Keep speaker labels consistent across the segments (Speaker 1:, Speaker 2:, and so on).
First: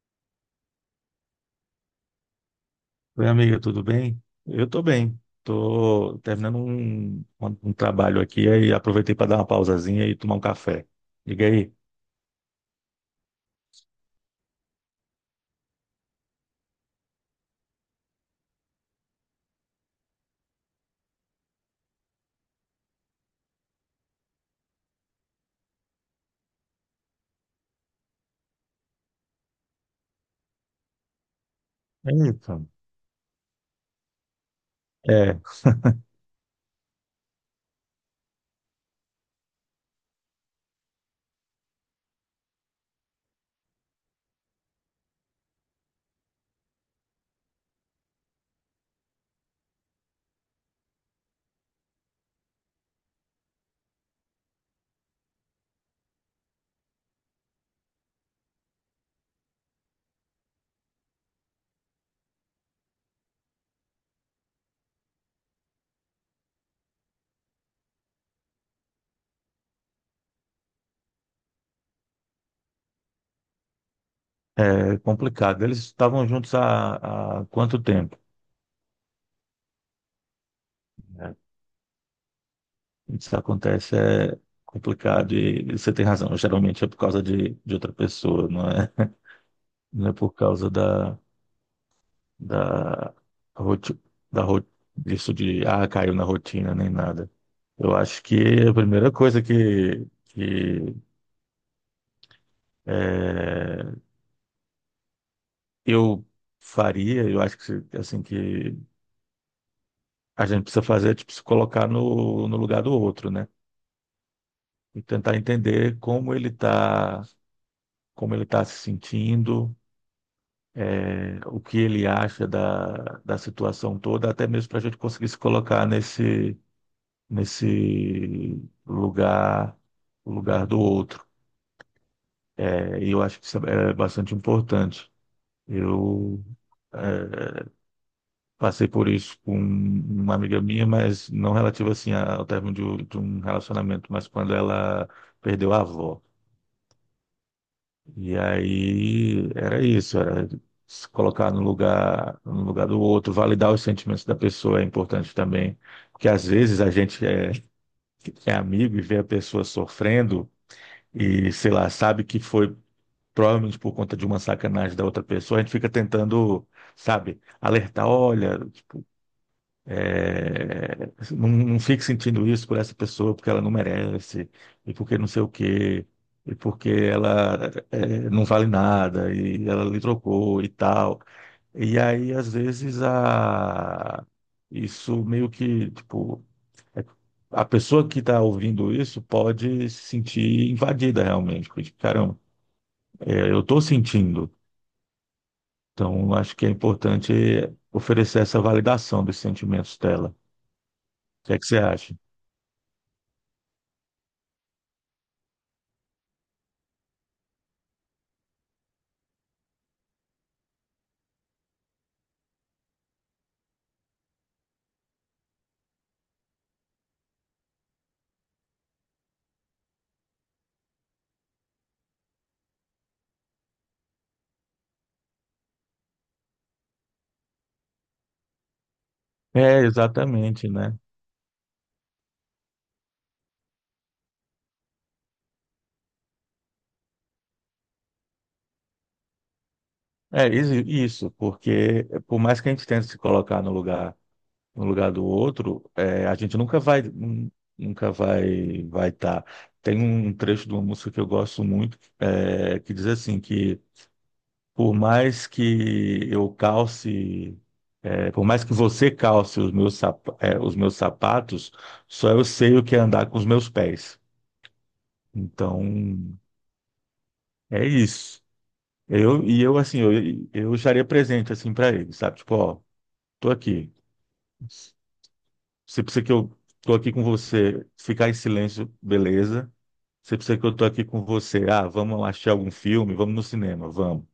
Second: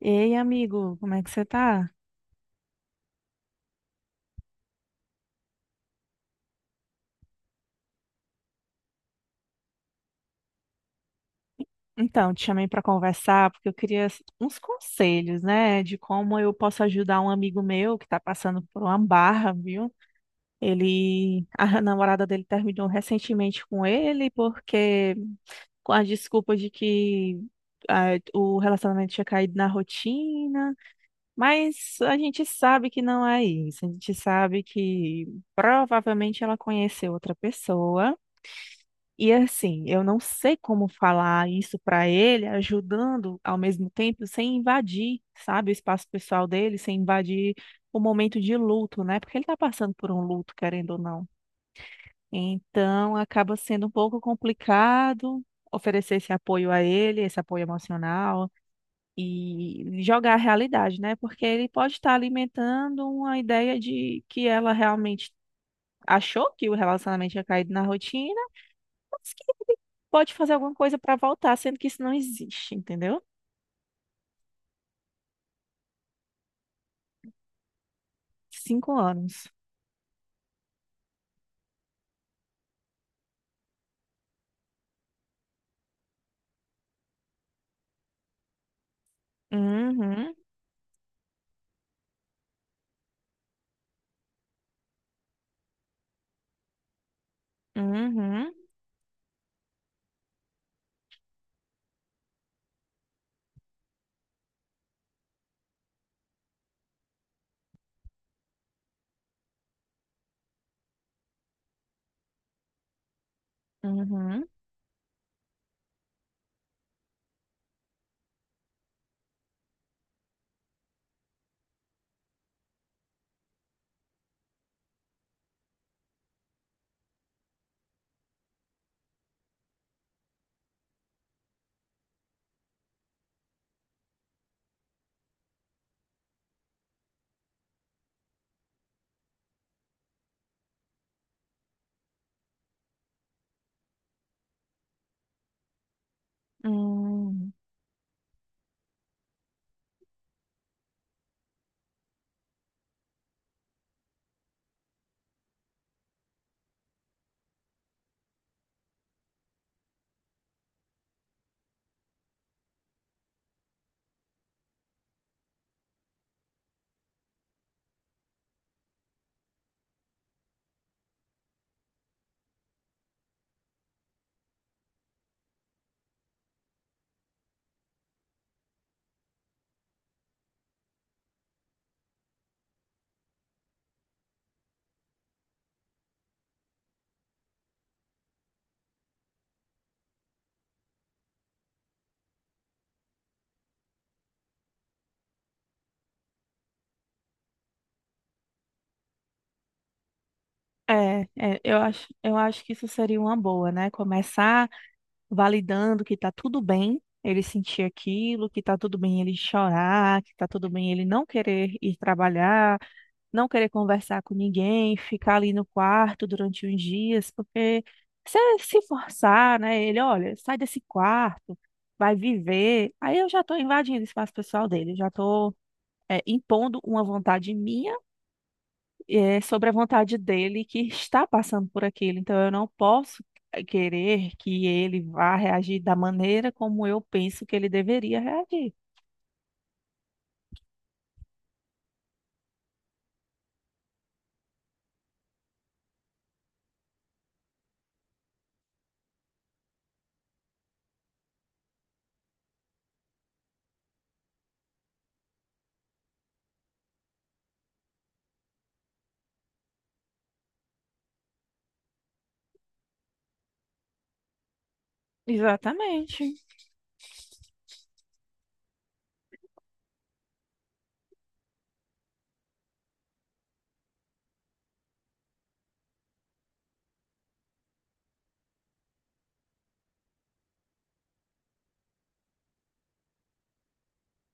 Speaker 1: Ei, amigo, como é que você tá?
Speaker 2: Oi, amiga, tudo bem? Eu tô bem. Tô terminando um trabalho aqui aí aproveitei para dar uma pausazinha e tomar um café. Diga aí.
Speaker 1: Então, te chamei para conversar porque eu queria uns conselhos, né, de como eu posso ajudar um amigo meu que tá passando por uma barra, viu? A namorada dele terminou recentemente com ele porque com a desculpa de que o relacionamento tinha caído na rotina, mas a gente
Speaker 2: Eita.
Speaker 1: sabe que não é isso. A gente sabe que
Speaker 2: É,
Speaker 1: provavelmente ela conheceu outra pessoa. E assim, eu não sei como falar isso para ele, ajudando ao mesmo tempo, sem invadir, sabe, o espaço pessoal dele, sem invadir o momento de luto, né? Porque ele está passando por um luto, querendo ou não. Então, acaba sendo um pouco complicado oferecer esse apoio a ele, esse apoio emocional e jogar a realidade, né? Porque ele pode estar alimentando uma ideia de que ela realmente achou que o relacionamento tinha caído na rotina, pode fazer alguma coisa para voltar, sendo que isso não existe, entendeu?
Speaker 2: é complicado. Eles estavam juntos há quanto tempo?
Speaker 1: 5 anos.
Speaker 2: Né? Isso acontece é complicado e você tem razão. Geralmente é por causa de outra pessoa, não é? Não é por
Speaker 1: Uhum,
Speaker 2: causa da, roti- da isso de, ah, caiu na rotina, nem nada. Eu acho que
Speaker 1: uhum,
Speaker 2: a primeira coisa que é, eu faria, eu acho que, assim, que a gente precisa fazer é, tipo, se colocar no lugar do outro, né?
Speaker 1: uhum,
Speaker 2: E tentar entender como ele está, como ele tá se sentindo, o que ele acha da situação toda, até mesmo para a gente conseguir se colocar nesse lugar, um lugar do outro. É, e eu acho que isso é bastante importante. Eu é, passei por isso com uma amiga minha, mas não relativo assim ao término um de um relacionamento, mas quando ela perdeu a avó.
Speaker 1: uhum.
Speaker 2: E aí era isso, era se colocar no lugar, no lugar do outro, validar os sentimentos da pessoa é importante também, porque às vezes é amigo e vê a pessoa sofrendo e, sei lá, sabe que foi provavelmente por conta de uma sacanagem da outra pessoa, a gente fica tentando, sabe, alertar, olha, é, não, não fique sentindo isso por essa pessoa, porque ela não merece, e porque não sei o quê, e porque ela é, não vale nada, e ela lhe trocou e tal. E aí, às vezes, a... isso meio que, tipo, é- a pessoa que está ouvindo isso pode se sentir invadida realmente. Porque, tipo, caramba, eu estou sentindo. Então, acho que é importante oferecer essa validação dos sentimentos dela. O
Speaker 1: É,
Speaker 2: que é
Speaker 1: é,
Speaker 2: que
Speaker 1: eu
Speaker 2: você
Speaker 1: acho,
Speaker 2: acha?
Speaker 1: eu acho que isso seria uma boa, né? Começar validando que tá tudo bem ele sentir aquilo, que tá tudo bem ele chorar, que tá tudo bem ele não querer ir trabalhar, não querer conversar com ninguém, ficar ali no quarto durante uns dias, porque se forçar, né? Ele, olha, sai desse quarto, vai viver. Aí eu já estou invadindo o espaço pessoal dele, já estou impondo uma vontade minha sobre a
Speaker 2: É,
Speaker 1: vontade dele
Speaker 2: exatamente,
Speaker 1: que
Speaker 2: né?
Speaker 1: está passando por aquilo. Então eu não posso querer que ele vá reagir da maneira como eu penso que ele deveria reagir.
Speaker 2: É isso, isso, porque por mais que a gente tente se colocar no lugar, no lugar do outro, a gente nunca vai, vai estar. Tem um trecho de uma música que eu gosto muito, que diz assim que por mais que eu calce, por mais que você calce os meus sapatos, só eu sei o que é andar com os meus pés. Então,
Speaker 1: Exatamente.
Speaker 2: é isso. Eu, e eu, assim, eu estaria presente, assim, para ele, sabe? Tipo, ó, tô aqui. Você precisa que eu tô aqui com você, ficar em silêncio, beleza. Você precisa que eu tô aqui com você. Ah, vamos assistir algum filme, vamos no cinema, vamos.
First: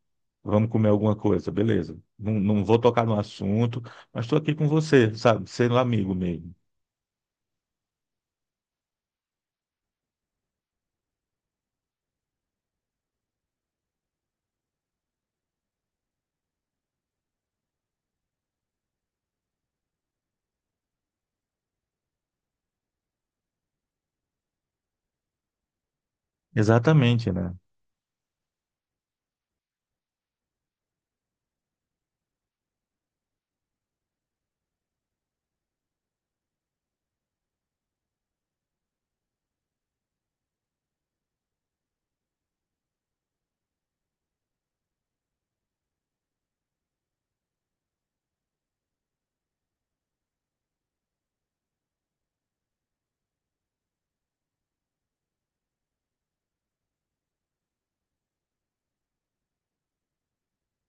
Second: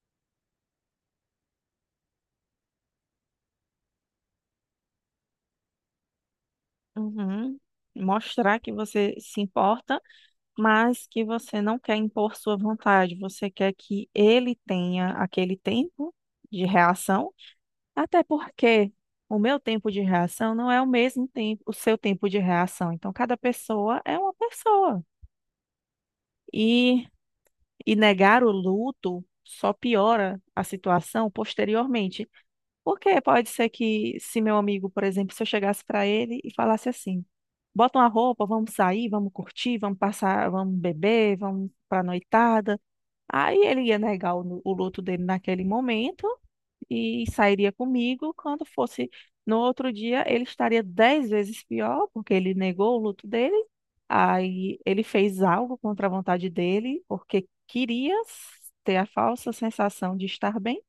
Speaker 2: Vamos comer alguma coisa, beleza. Não, não vou tocar no assunto, mas estou aqui com você, sabe? Sendo amigo mesmo.
Speaker 1: Uhum. Mostrar que você se importa, mas que você não quer impor sua vontade, você quer que ele tenha aquele tempo de reação, até porque o meu tempo de reação não é o mesmo tempo, o seu tempo de reação. Então, cada pessoa é uma pessoa. E,
Speaker 2: Exatamente, né?
Speaker 1: e negar o luto só piora a situação posteriormente. Porque pode ser que, se meu amigo, por exemplo, se eu chegasse para ele e falasse assim: bota uma roupa, vamos sair, vamos curtir, vamos passar, vamos beber, vamos para noitada. Aí ele ia negar o luto dele naquele momento e sairia comigo. Quando fosse no outro dia, ele estaria 10 vezes pior, porque ele negou o luto dele. Aí ele fez algo contra a vontade dele, porque queria ter a falsa sensação de estar bem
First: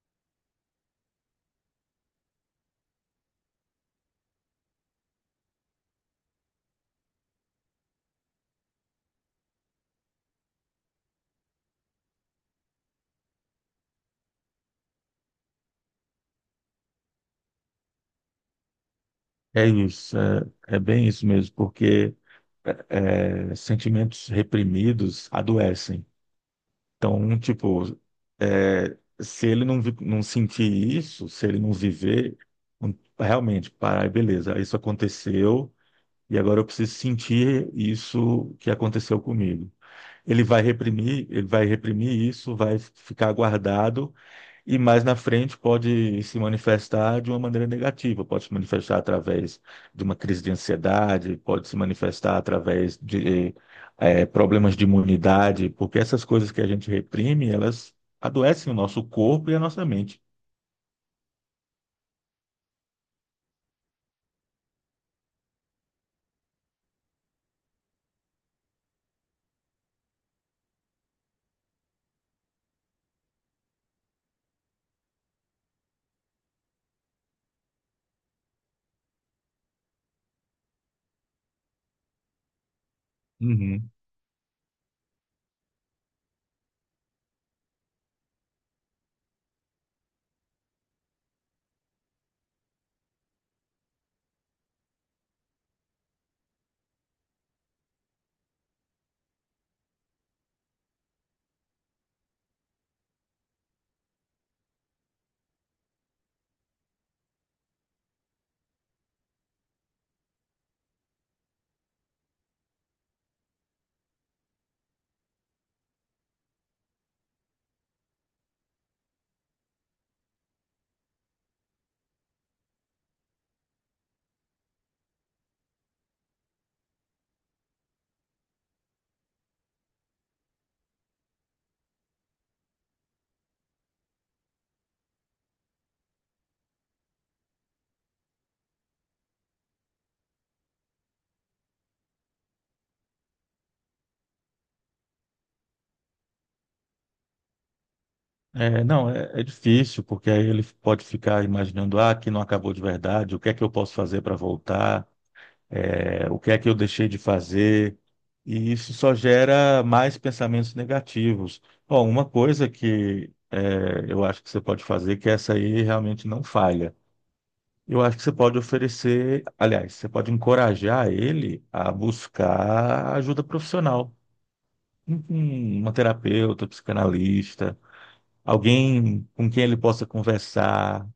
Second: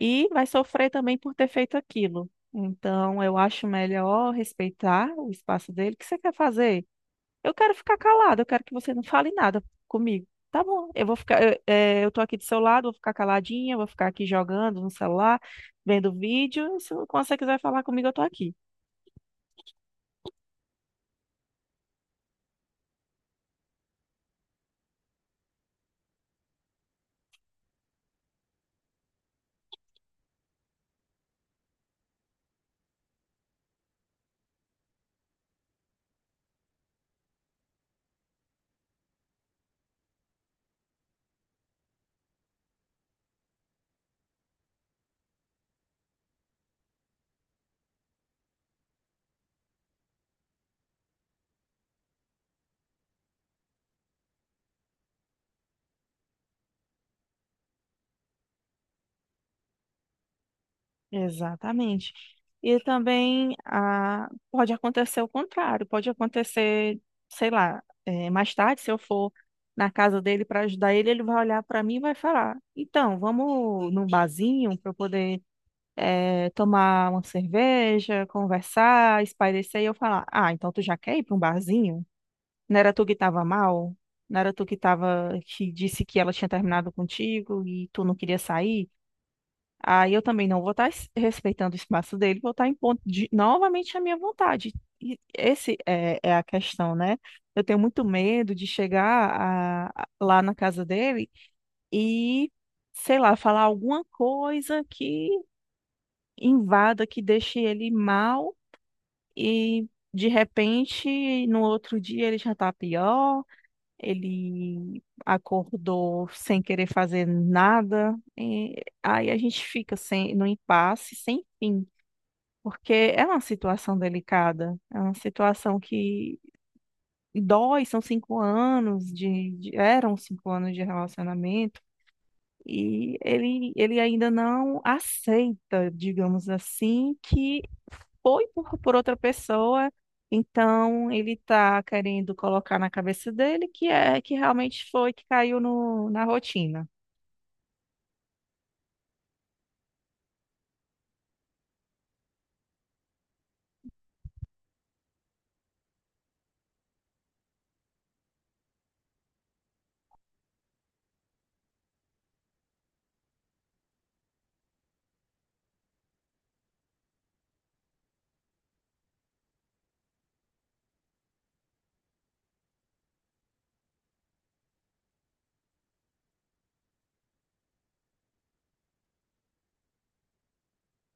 Speaker 1: e vai sofrer também por ter feito aquilo. Então, eu acho melhor respeitar o espaço dele. O que você quer fazer? Eu quero ficar calada, eu quero que você não fale nada comigo. Tá bom, eu vou eu tô aqui do seu lado, vou ficar caladinha, vou ficar aqui jogando no celular, vendo vídeo. Se você quiser falar comigo, eu tô aqui.
Speaker 2: É isso, é, é bem isso mesmo, porque sentimentos reprimidos adoecem. Então, tipo, se ele não não sentir isso, se ele não viver, um- realmente, parar, e beleza, isso aconteceu e agora eu preciso sentir isso que aconteceu comigo. Ele vai reprimir isso, vai ficar guardado e mais na frente pode se manifestar de uma maneira negativa, pode se manifestar através de uma crise de ansiedade, pode se manifestar através de problemas de imunidade, porque essas coisas que a gente reprime, elas adoecem o nosso corpo e a nossa mente.
Speaker 1: Exatamente. E também pode acontecer o contrário, pode acontecer, sei lá, mais tarde, se eu for na casa dele para ajudar ele, ele vai olhar para mim e vai falar: Então, vamos num barzinho para eu poder tomar uma cerveja, conversar, espairecer. E eu falar: Ah, então tu já quer ir para um barzinho? Não era tu que tava
Speaker 2: Uhum.
Speaker 1: mal? Não era tu que tava, que disse que ela tinha terminado contigo e tu não queria sair? Aí eu também não vou estar respeitando o espaço dele, vou estar impondo novamente a minha vontade. E esse é, é a questão, né? Eu tenho muito medo de chegar lá na casa dele e, sei lá, falar alguma coisa que invada, que deixe ele mal, e de repente, no outro dia ele já tá pior, ele acordou sem querer fazer nada, e aí a gente fica sem, no impasse, sem fim, porque é uma situação delicada, é uma situação que dói, são 5 anos eram 5 anos de relacionamento, e ele ainda não aceita, digamos assim, que foi por outra pessoa. Então, ele está querendo colocar na cabeça dele que é que realmente foi que caiu no, na rotina.
Speaker 2: É, não, é, é difícil, porque aí ele pode ficar imaginando, ah, aqui não acabou de verdade, o que é que eu posso fazer para voltar? É, o que é que eu deixei de fazer, e isso só gera mais pensamentos negativos. Bom, uma coisa eu acho que você pode fazer, que essa aí realmente não falha. Eu acho que você pode oferecer, aliás, você pode encorajar ele a buscar ajuda profissional, uma terapeuta, um psicanalista, alguém com quem ele possa conversar.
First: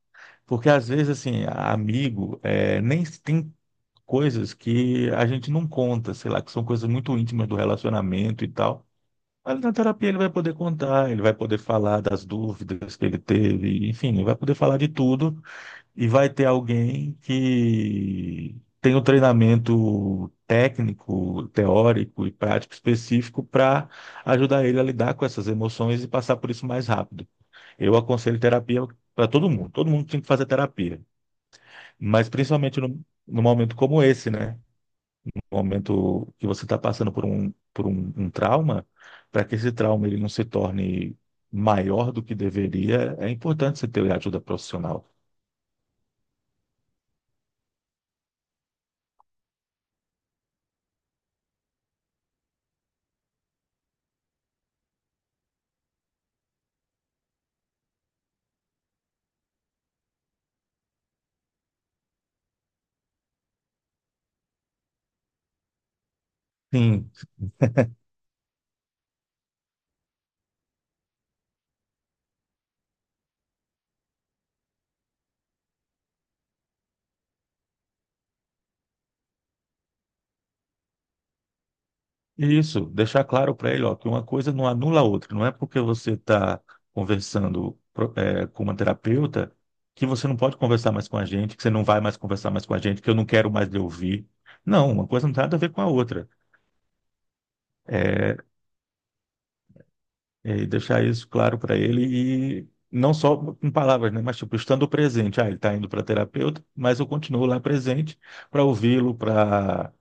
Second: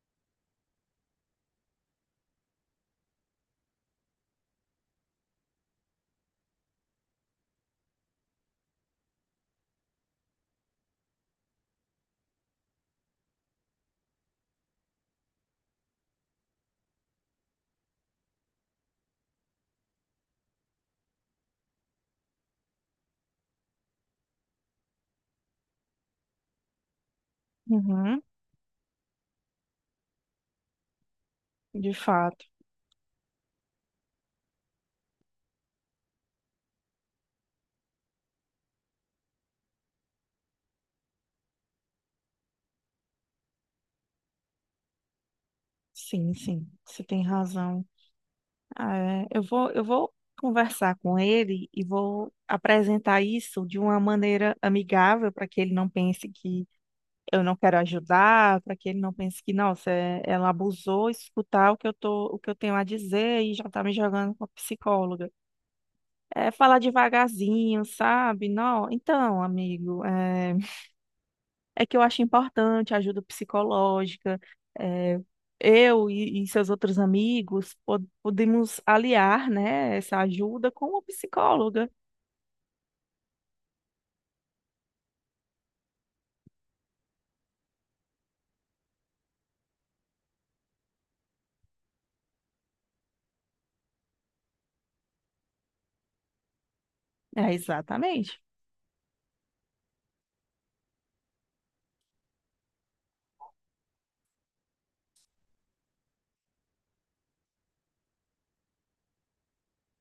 Speaker 2: Porque às vezes, assim, amigo, nem tem coisas que a gente não conta, sei lá, que são coisas muito íntimas do relacionamento e tal. Mas na terapia ele vai poder contar, ele vai poder falar das dúvidas que ele teve, enfim, ele vai poder falar de tudo e vai ter alguém que tem o treinamento técnico, teórico e prático específico para ajudar ele a lidar com essas emoções e passar por isso mais rápido. Eu
Speaker 1: Uhum,
Speaker 2: aconselho terapia para todo mundo tem que fazer terapia,
Speaker 1: de
Speaker 2: mas
Speaker 1: fato.
Speaker 2: principalmente num momento como esse, né? No momento que você está passando por um trauma, para que esse trauma ele não se torne maior do que deveria, é importante você ter ajuda profissional.
Speaker 1: Sim, sim, você tem razão. É, eu vou conversar com ele e vou apresentar isso de uma maneira amigável para que ele não pense que eu não quero ajudar, para que ele não pense que, nossa, ela abusou, escutar o que eu tô, o que eu tenho a dizer e já tá me jogando com a psicóloga. É falar
Speaker 2: Sim,
Speaker 1: devagarzinho, sabe? Não, então, amigo, é, é que eu acho importante a ajuda psicológica. É, e seus outros amigos podemos aliar, né, essa ajuda com uma psicóloga.
Speaker 2: e isso, deixar claro para ele, ó, que uma coisa não anula a outra. Não é porque você está conversando, com uma terapeuta que você não pode conversar mais com a gente, que você não vai mais conversar mais com a gente, que eu não quero mais lhe ouvir. Não, uma coisa não tem nada a ver com a outra.
Speaker 1: É,
Speaker 2: É,
Speaker 1: exatamente.
Speaker 2: E deixar isso claro para ele e não só com palavras, né? Mas tipo, estando presente. Ah, ele está indo para terapeuta, mas eu continuo lá presente para ouvi-lo, para,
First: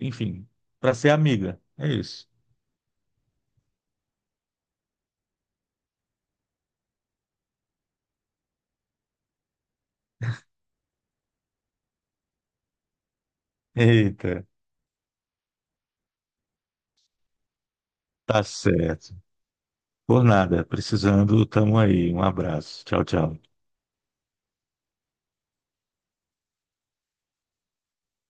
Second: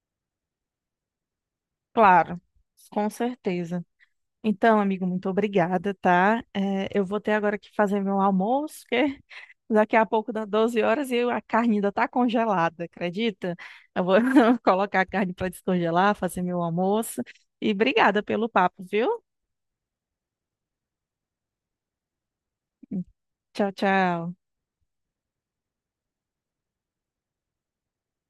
Speaker 2: enfim, para ser amiga. É isso.
Speaker 1: Claro, com certeza. Então, amigo, muito obrigada, tá? É, eu vou ter agora que fazer meu almoço, que daqui a pouco dá 12 horas e a carne ainda tá congelada, acredita? Eu vou
Speaker 2: Eita,
Speaker 1: colocar a carne para descongelar, fazer meu almoço. E obrigada
Speaker 2: tá
Speaker 1: pelo papo,
Speaker 2: certo.
Speaker 1: viu?
Speaker 2: Por nada, precisando, tamo aí. Um abraço. Tchau, tchau.
Speaker 1: Tchau, tchau.